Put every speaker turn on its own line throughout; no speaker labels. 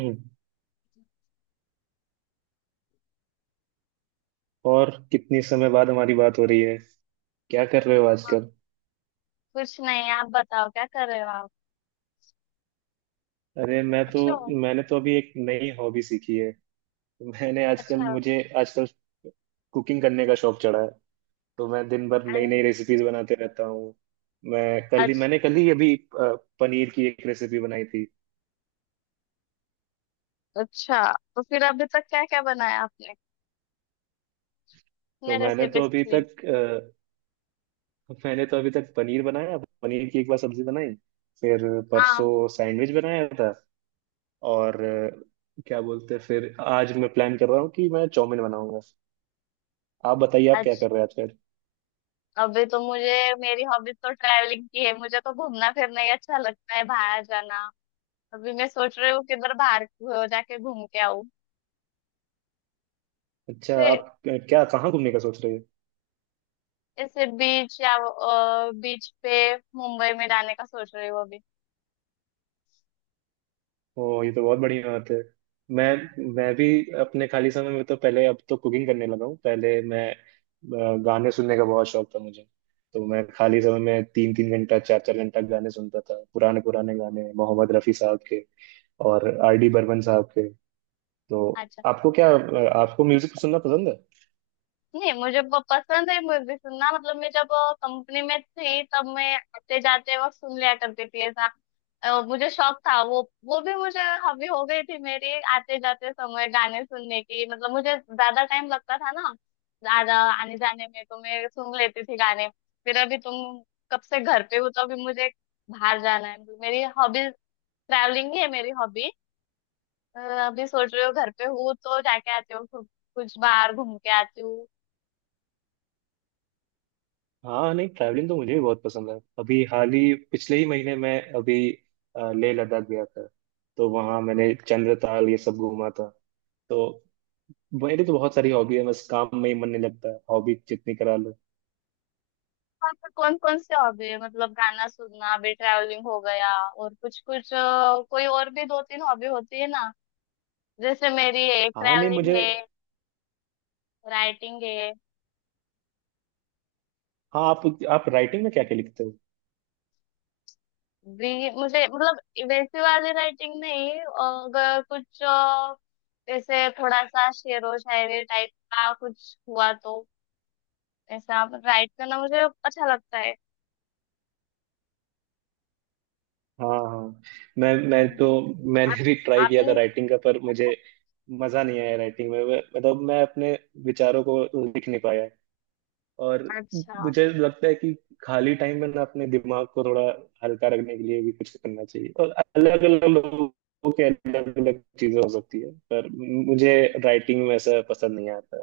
हम्म। और कितनी समय बाद हमारी बात हो
हाँ,
रही है? क्या कर रहे हो आजकल?
कुछ नहीं। आप बताओ क्या कर रहे हो आप?
अरे
अच्छे हो?
मैंने तो अभी एक नई हॉबी सीखी है। मैंने आजकल
अच्छा।
मुझे आजकल कुकिंग करने का शौक चढ़ा है। तो मैं दिन भर नई
अरे,
नई रेसिपीज बनाते रहता हूँ। मैं
आज।
मैंने कल ही अभी अ, पनीर की एक रेसिपी बनाई थी।
अच्छा। तो फिर अभी तक क्या क्या बनाया आपने? कितने
तो
रेसिपीज के लिए?
मैंने तो अभी तक पनीर बनाया। पनीर की एक बार सब्जी बनाई। फिर
हाँ।
परसों सैंडविच बनाया था। और क्या बोलते हैं, फिर आज मैं प्लान कर रहा हूँ कि मैं चाउमीन बनाऊंगा। आप बताइए, आप क्या
आज।
कर रहे हैं आजकल?
अभी तो मुझे, मेरी हॉबीज तो ट्रैवलिंग की है, मुझे तो घूमना फिरना ही अच्छा लगता है, बाहर जाना। अभी मैं सोच रही हूँ किधर बाहर जाके घूम के आऊँ।
अच्छा,
से,
आप क्या कहाँ घूमने का सोच रहे हो?
ऐसे बीच या बीच पे, मुंबई में जाने का सोच रही हूँ अभी।
ओ, ये तो बहुत बढ़िया बात है। मैं भी अपने खाली समय में, तो पहले अब तो कुकिंग करने लगा हूँ। पहले गाने सुनने का बहुत शौक था मुझे। तो मैं खाली समय में तीन तीन घंटा चार चार घंटा गाने सुनता था, पुराने पुराने गाने, मोहम्मद रफ़ी साहब के और आर डी बर्मन साहब के। तो
अच्छा।
आपको क्या आपको म्यूजिक सुनना पसंद है?
नहीं मुझे पसंद है म्यूजिक सुनना। मतलब मैं जब कंपनी में थी, तब मैं आते जाते वक्त सुन लिया करती थी, ऐसा। मुझे शौक था। वो भी मुझे हॉबी हो गई थी मेरी, आते जाते समय गाने सुनने की। मतलब मुझे ज्यादा टाइम लगता था ना, ज्यादा आने जाने में, तो मैं सुन लेती थी गाने। फिर अभी तुम कब से घर पे हो, तो अभी मुझे बाहर जाना है, मतलब मेरी हॉबी ट्रैवलिंग ही है, मेरी हॉबी। अभी सोच रही हूँ घर पे हूँ तो जाके आती हूँ कुछ, कुछ बाहर घूम के आती हूँ।
हाँ, नहीं ट्रैवलिंग तो मुझे भी बहुत पसंद है। अभी हाल ही, पिछले ही महीने, मैं अभी लेह लद्दाख गया था। तो वहाँ मैंने चंद्रताल ये सब घूमा था। तो मेरी तो बहुत सारी हॉबी है, बस काम में ही मन नहीं लगता, हॉबी जितनी करा लो।
कौन कौन कौन से हॉबी है? मतलब गाना सुनना, अभी ट्रैवलिंग हो गया, और कुछ कुछ कोई और भी दो तीन हॉबी होती है ना। जैसे मेरी है
हाँ, नहीं
ट्रैवलिंग
मुझे।
है, राइटिंग है।
हाँ, आप राइटिंग में क्या क्या लिखते हो?
भी मुझे मतलब वैसी वाली राइटिंग नहीं, अगर कुछ जैसे थोड़ा सा शेरो शायरी टाइप का कुछ हुआ तो ऐसा राइट करना मुझे अच्छा लगता है।
हाँ हाँ, मैं मैं तो
हम्म।
मैंने
आप
भी ट्राई किया था
आपने
राइटिंग का, पर मुझे मजा नहीं आया राइटिंग में। मतलब मैं अपने विचारों को लिख नहीं पाया। और
अच्छा।
मुझे लगता है कि खाली टाइम में ना अपने दिमाग को थोड़ा हल्का रखने के लिए भी कुछ करना चाहिए, और अलग अलग लोगों के अलग अलग चीजें हो सकती है, पर मुझे राइटिंग में ऐसा पसंद नहीं आता।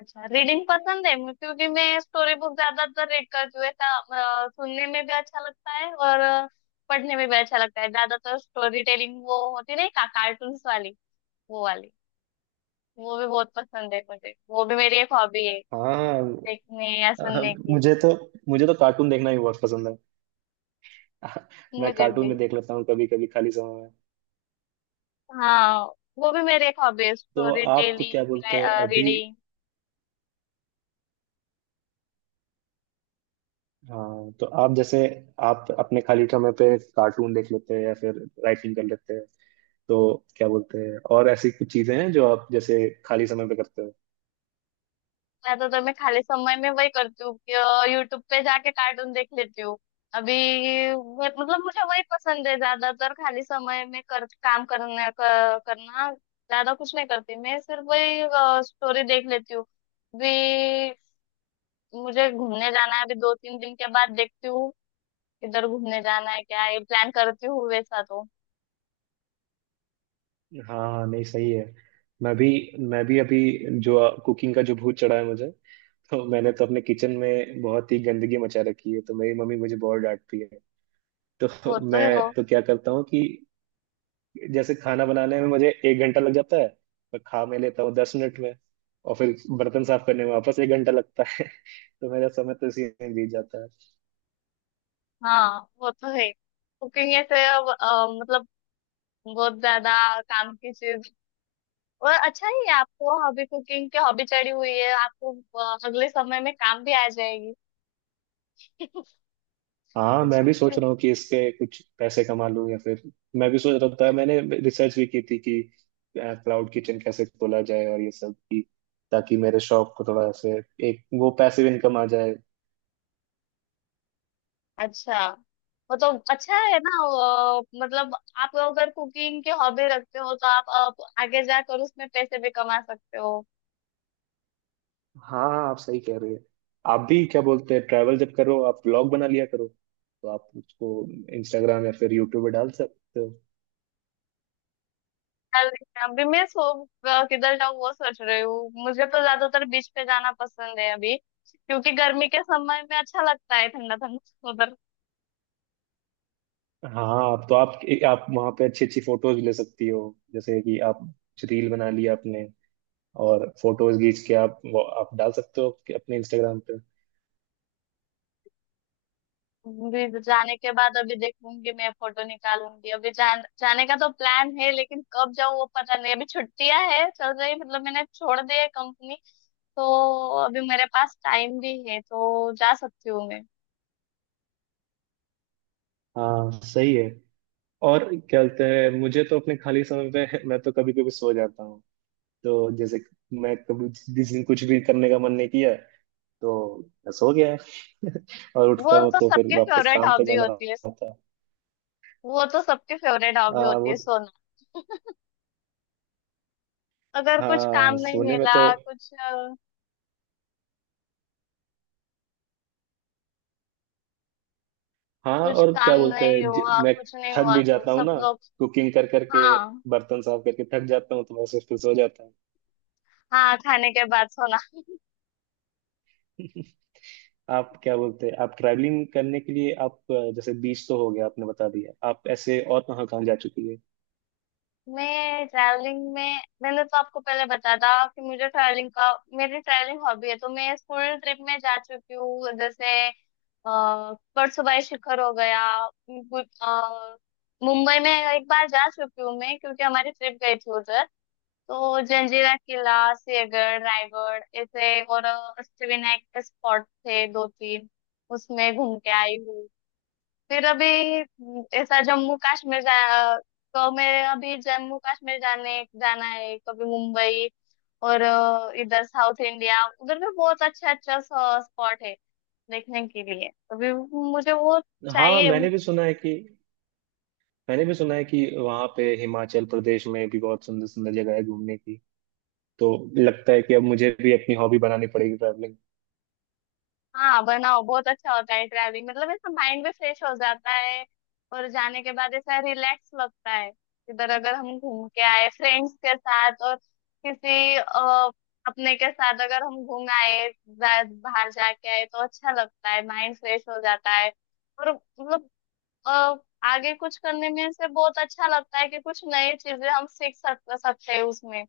अच्छा। रीडिंग पसंद है मुझे, क्योंकि मैं स्टोरी बुक ज्यादातर रीड करती हूँ, ऐसा। सुनने में भी अच्छा लगता है और पढ़ने में भी अच्छा लगता है। ज्यादातर स्टोरी टेलिंग वो होती है ना, का, कार्टून्स वाली, वो वाली, वो भी बहुत पसंद है मुझे। वो भी मेरी एक हॉबी है
हाँ
देखने या
हाँ,
सुनने की।
मुझे तो मुझे तो कार्टून देखना ही बहुत पसंद है। मैं
मुझे
कार्टून
भी।
में देख लेता हूँ कभी कभी खाली समय में।
हाँ, वो भी मेरी एक हॉबी है,
तो
स्टोरी
आप तो क्या बोलते हैं
टेलिंग,
अभी?
रीडिंग।
हाँ, तो आप अपने खाली समय पे कार्टून देख लेते हैं या फिर राइटिंग कर लेते हैं। तो क्या बोलते हैं, और ऐसी कुछ चीजें हैं जो आप जैसे खाली समय पे करते हो?
मैं तो तुम्हें खाली समय में वही करती हूँ कि यूट्यूब पे जाके कार्टून देख लेती हूँ अभी। मतलब मुझे वही पसंद है ज्यादातर। खाली समय में कर काम करने करना ज्यादा कुछ नहीं करती मैं, सिर्फ वही स्टोरी देख लेती हूँ अभी। मुझे घूमने जाना है अभी, दो तीन दिन के बाद देखती हूँ किधर घूमने जाना है, क्या ये प्लान करती हूँ, वैसा तो।
हाँ हाँ, नहीं सही है। मैं भी मैं भी अभी जो कुकिंग का जो भूत चढ़ा है मुझे, तो मैंने तो अपने किचन में बहुत ही गंदगी मचा रखी है, तो मेरी मम्मी मुझे बहुत डांटती है।
वो
तो
तो है, वो।
मैं तो क्या करता हूँ कि जैसे खाना बनाने में मुझे एक घंटा लग जाता है, तो खा मैं लेता हूँ दस मिनट में, और फिर बर्तन साफ करने में वापस एक घंटा लगता है। तो मेरा समय तो इसी में बीत जाता है।
हाँ, वो तो है। कुकिंग ऐसे मतलब बहुत ज्यादा काम की चीज, और अच्छा ही है आपको, हॉबी, कुकिंग की हॉबी चढ़ी हुई है आपको। अगले समय में काम भी आ जाएगी।
हाँ, मैं
अच्छा
भी
अच्छा।
सोच रहा हूँ कि इसके कुछ पैसे कमा लूँ, या फिर मैं भी सोच रहा था, मैंने रिसर्च भी की थी कि क्लाउड किचन कैसे खोला जाए और ये सब की, ताकि मेरे शौक को थोड़ा ऐसे एक वो पैसिव इनकम आ जाए।
अच्छा, वो तो अच्छा है ना। मतलब आप अगर कुकिंग की हॉबी रखते हो तो आप, आगे जाकर उसमें पैसे भी कमा सकते हो।
हाँ हाँ, आप सही कह रहे हैं। आप भी क्या बोलते हैं, ट्रैवल जब करो आप ब्लॉग बना लिया करो, तो आप उसको इंस्टाग्राम या फिर यूट्यूब पे डाल सकते हो।
चल, अभी मैं सो अ, किधर जाऊँ वो सोच रही हूँ। मुझे तो ज्यादातर बीच पे जाना पसंद है अभी, क्योंकि गर्मी के समय में अच्छा लगता है ठंडा ठंडा।
हाँ, आप तो आप वहाँ पे अच्छी अच्छी फोटोज ले सकती हो, जैसे कि आप रील बना लिया आपने और फोटोज खींच के आप डाल सकते हो कि अपने इंस्टाग्राम पे।
अभी जाने के बाद अभी देखूंगी मैं, फोटो निकालूंगी अभी। जाने का तो प्लान है, लेकिन कब जाऊँ वो पता नहीं। अभी छुट्टियां है चल रही, मतलब मैंने छोड़ दी है कंपनी, तो अभी मेरे पास टाइम भी है तो जा सकती हूँ मैं।
हाँ सही है। और क्या बोलते हैं, मुझे तो अपने खाली समय पे मैं तो कभी कभी सो जाता हूँ। तो जैसे मैं कभी जिस दिन कुछ भी करने का मन नहीं किया, तो बस हो गया है। और
वो
उठता हूँ
तो
तो फिर
सबकी
वापस
फेवरेट
काम पे
हॉबी
जाना
होती है।
होता है।
वो तो सबकी फेवरेट हॉबी
आ,
होती
वो
है, सोना। अगर कुछ काम
हाँ,
नहीं
सोने में
मिला,
तो।
कुछ
हाँ,
कुछ
और
काम
क्या बोलते
नहीं
हैं,
हुआ,
मैं
कुछ नहीं
थक
हुआ
भी
तो
जाता हूँ
सब
ना
लोग।
कुकिंग कर करके,
हाँ।
बर्तन साफ करके थक जाता हूँ तो बस फिर सो जाता हूँ।
हाँ, खाने के बाद सोना।
आप क्या बोलते हैं, आप ट्रैवलिंग करने के लिए, आप जैसे बीच तो हो गया, आपने बता दिया, आप ऐसे और कहाँ कहाँ जा चुकी है?
मैं ट्रैवलिंग में, मैंने तो आपको पहले बता था कि मुझे ट्रैवलिंग का, मेरी ट्रैवलिंग हॉबी है, तो मैं स्कूल ट्रिप में जा चुकी हूँ। जैसे परसों बाई शिखर हो गया। गु- अ, मुंबई में एक बार जा चुकी हूँ मैं, क्योंकि हमारी ट्रिप गई थी उधर। तो जंजीरा किला, सिंहगढ़, रायगढ़, ऐसे और अष्टविनायक के स्पॉट थे दो तीन, उसमें घूम के आई हूँ। फिर अभी ऐसा जम्मू कश्मीर जा, तो मैं अभी जम्मू कश्मीर जाने, जाना है, कभी मुंबई, और इधर साउथ इंडिया, उधर भी बहुत अच्छा अच्छा स्पॉट है देखने के लिए। अभी मुझे वो
हाँ,
चाहिए।
मैंने भी सुना है कि मैंने भी सुना है कि वहाँ पे हिमाचल प्रदेश में भी बहुत सुंदर सुंदर जगह है घूमने की, तो लगता है कि अब मुझे भी अपनी हॉबी बनानी पड़ेगी ट्रैवलिंग।
हाँ बनाओ, बहुत अच्छा होता है ट्रैवलिंग। मतलब ऐसा माइंड भी फ्रेश हो जाता है, और जाने के बाद ऐसा रिलैक्स लगता है। इधर अगर हम घूम के आए फ्रेंड्स के साथ, और किसी अपने के साथ अगर हम घूम आए, बाहर जाके आए, तो अच्छा लगता है, माइंड फ्रेश हो जाता है। और मतलब अ, आगे कुछ करने में से बहुत अच्छा लगता है कि कुछ नई चीजें हम सीख सक सकते हैं उसमें।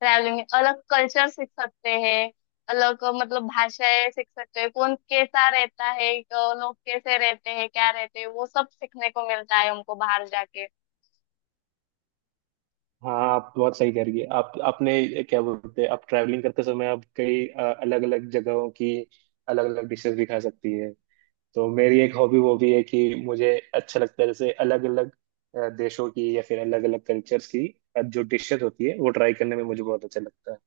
ट्रैवलिंग में अलग कल्चर सीख सकते हैं, अलग मतलब भाषाएं सीख सकते हैं, कौन कैसा रहता है, लोग कैसे रहते हैं, क्या रहते हैं, वो सब सीखने को मिलता है उनको, बाहर जाके।
हाँ, आप बहुत सही कह रही है। आप आपने क्या बोलते हैं, आप ट्रैवलिंग करते समय आप कई अलग अलग जगहों की अलग अलग डिशेस भी खा सकती है। तो मेरी एक हॉबी वो भी है कि मुझे अच्छा लगता है जैसे अलग अलग देशों की या फिर अलग अलग कल्चर्स की जो डिशेस होती है वो ट्राई करने में मुझे बहुत अच्छा लगता है।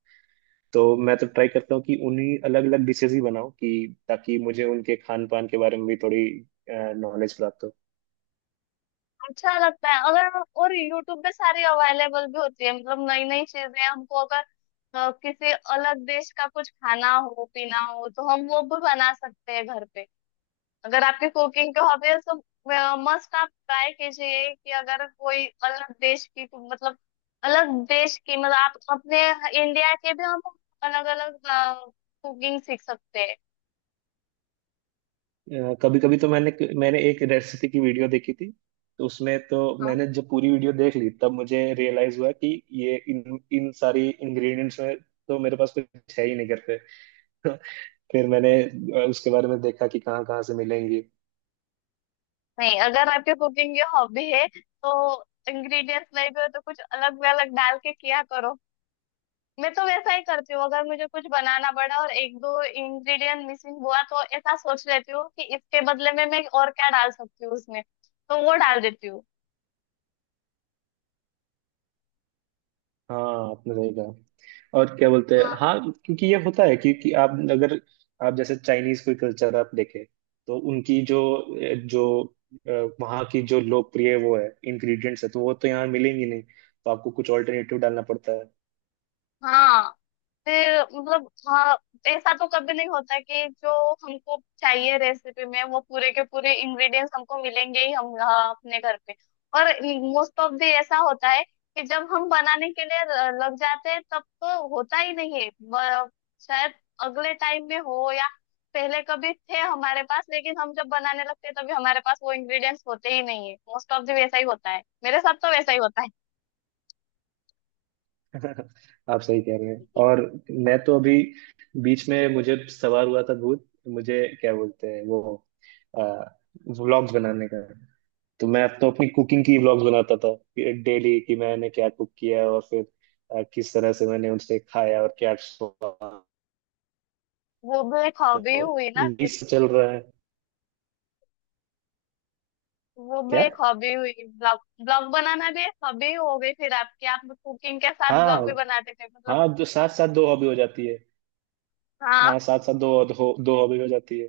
तो मैं तो ट्राई करता हूँ कि उन्हीं अलग अलग डिशेस ही बनाऊं कि ताकि मुझे उनके खान पान के बारे में भी थोड़ी नॉलेज प्राप्त हो।
अच्छा लगता है। अगर और यूट्यूब पे सारी अवेलेबल भी होती है, मतलब नई नई चीजें हमको, अगर किसी अलग देश का कुछ खाना हो पीना हो तो हम वो भी बना सकते हैं घर पे। अगर आपकी कुकिंग की हॉबी है तो मस्ट आप ट्राई कीजिए कि अगर कोई अलग देश की, मतलब अलग देश की, मतलब आप अपने इंडिया के भी हम अलग अलग कुकिंग सीख सकते हैं।
कभी कभी तो मैंने मैंने एक रेसिपी की वीडियो देखी थी, तो उसमें तो
हाँ।
मैंने जब पूरी वीडियो देख ली तब मुझे रियलाइज हुआ कि ये इन इन सारी इंग्रेडिएंट्स में तो मेरे पास कुछ है ही नहीं करते। फिर मैंने उसके बारे में देखा कि कहाँ कहाँ से मिलेंगी।
नहीं अगर आपकी कुकिंग की हॉबी है तो इंग्रेडिएंट्स नहीं भी हो तो कुछ अलग भी, अलग डाल के किया करो। मैं तो वैसा ही करती हूँ, अगर मुझे कुछ बनाना पड़ा और एक दो इंग्रेडिएंट मिसिंग हुआ तो ऐसा सोच लेती हूँ कि इसके बदले में मैं और क्या डाल सकती हूँ उसमें, तो वो डाल देती
हाँ, आपने सही कहा, और क्या बोलते हैं,
हूँ।
हाँ, क्योंकि ये होता है, क्योंकि आप अगर आप जैसे चाइनीज कोई कल्चर आप देखें, तो उनकी जो जो अ, वहाँ की जो लोकप्रिय वो है इंग्रेडिएंट्स है, तो वो तो यहाँ मिलेंगी नहीं, तो आपको कुछ ऑल्टरनेटिव डालना पड़ता है।
हाँ। फिर मतलब हाँ, ऐसा तो कभी नहीं होता कि जो हमको चाहिए रेसिपी में, वो पूरे के पूरे इंग्रेडिएंट्स हमको मिलेंगे ही हम, हाँ, अपने घर पे। और मोस्ट ऑफ दी ऐसा होता है कि जब हम बनाने के लिए लग जाते हैं तब तो होता ही नहीं है। शायद अगले टाइम में हो, या पहले कभी थे हमारे पास, लेकिन हम जब बनाने लगते हैं तभी हमारे पास वो इंग्रेडिएंट्स होते ही नहीं है। मोस्ट ऑफ दी वैसा ही होता है, मेरे साथ तो वैसा ही होता है।
आप सही कह रहे हैं। और मैं तो अभी बीच में मुझे सवार हुआ था भूत, मुझे क्या बोलते हैं वो, व्लॉग्स बनाने का। तो मैं तो अपनी कुकिंग की व्लॉग्स बनाता था डेली कि मैंने क्या कुक किया, और फिर किस तरह से मैंने उनसे खाया और क्या स्वाद।
वो भी एक हॉबी
तो
हुई ना।
ये सब चल रहा है
वो भी
क्या?
एक हॉबी हुई, ब्लॉग। ब्लॉग बनाना भी एक हॉबी हो गई फिर आपकी, आप कुकिंग के साथ
हाँ
ब्लॉग भी बनाते थे, मतलब।
हाँ, दो साथ साथ दो हॉबी हो जाती है।
हाँ।
हाँ साथ साथ दो दो, दो हॉबी हो जाती है।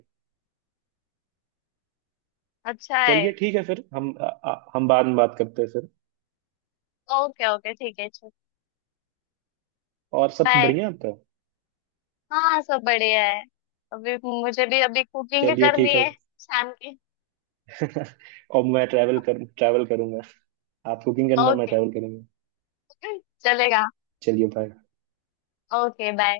अच्छा है।
चलिए, ठीक है फिर हम बाद में बात करते हैं फिर,
ओके ओके ठीक है, चलो।
और सब
बाय।
बढ़िया आपका।
हाँ सब बढ़िया है। अभी मुझे भी अभी कुकिंग
चलिए,
करनी
ठीक है।
है, शाम की।
और मैं ट्रैवल करूंगा। आप कुकिंग करना, मैं
ओके,
ट्रैवल करूंगा।
चलेगा।
चलिए, बाय।
Okay bye.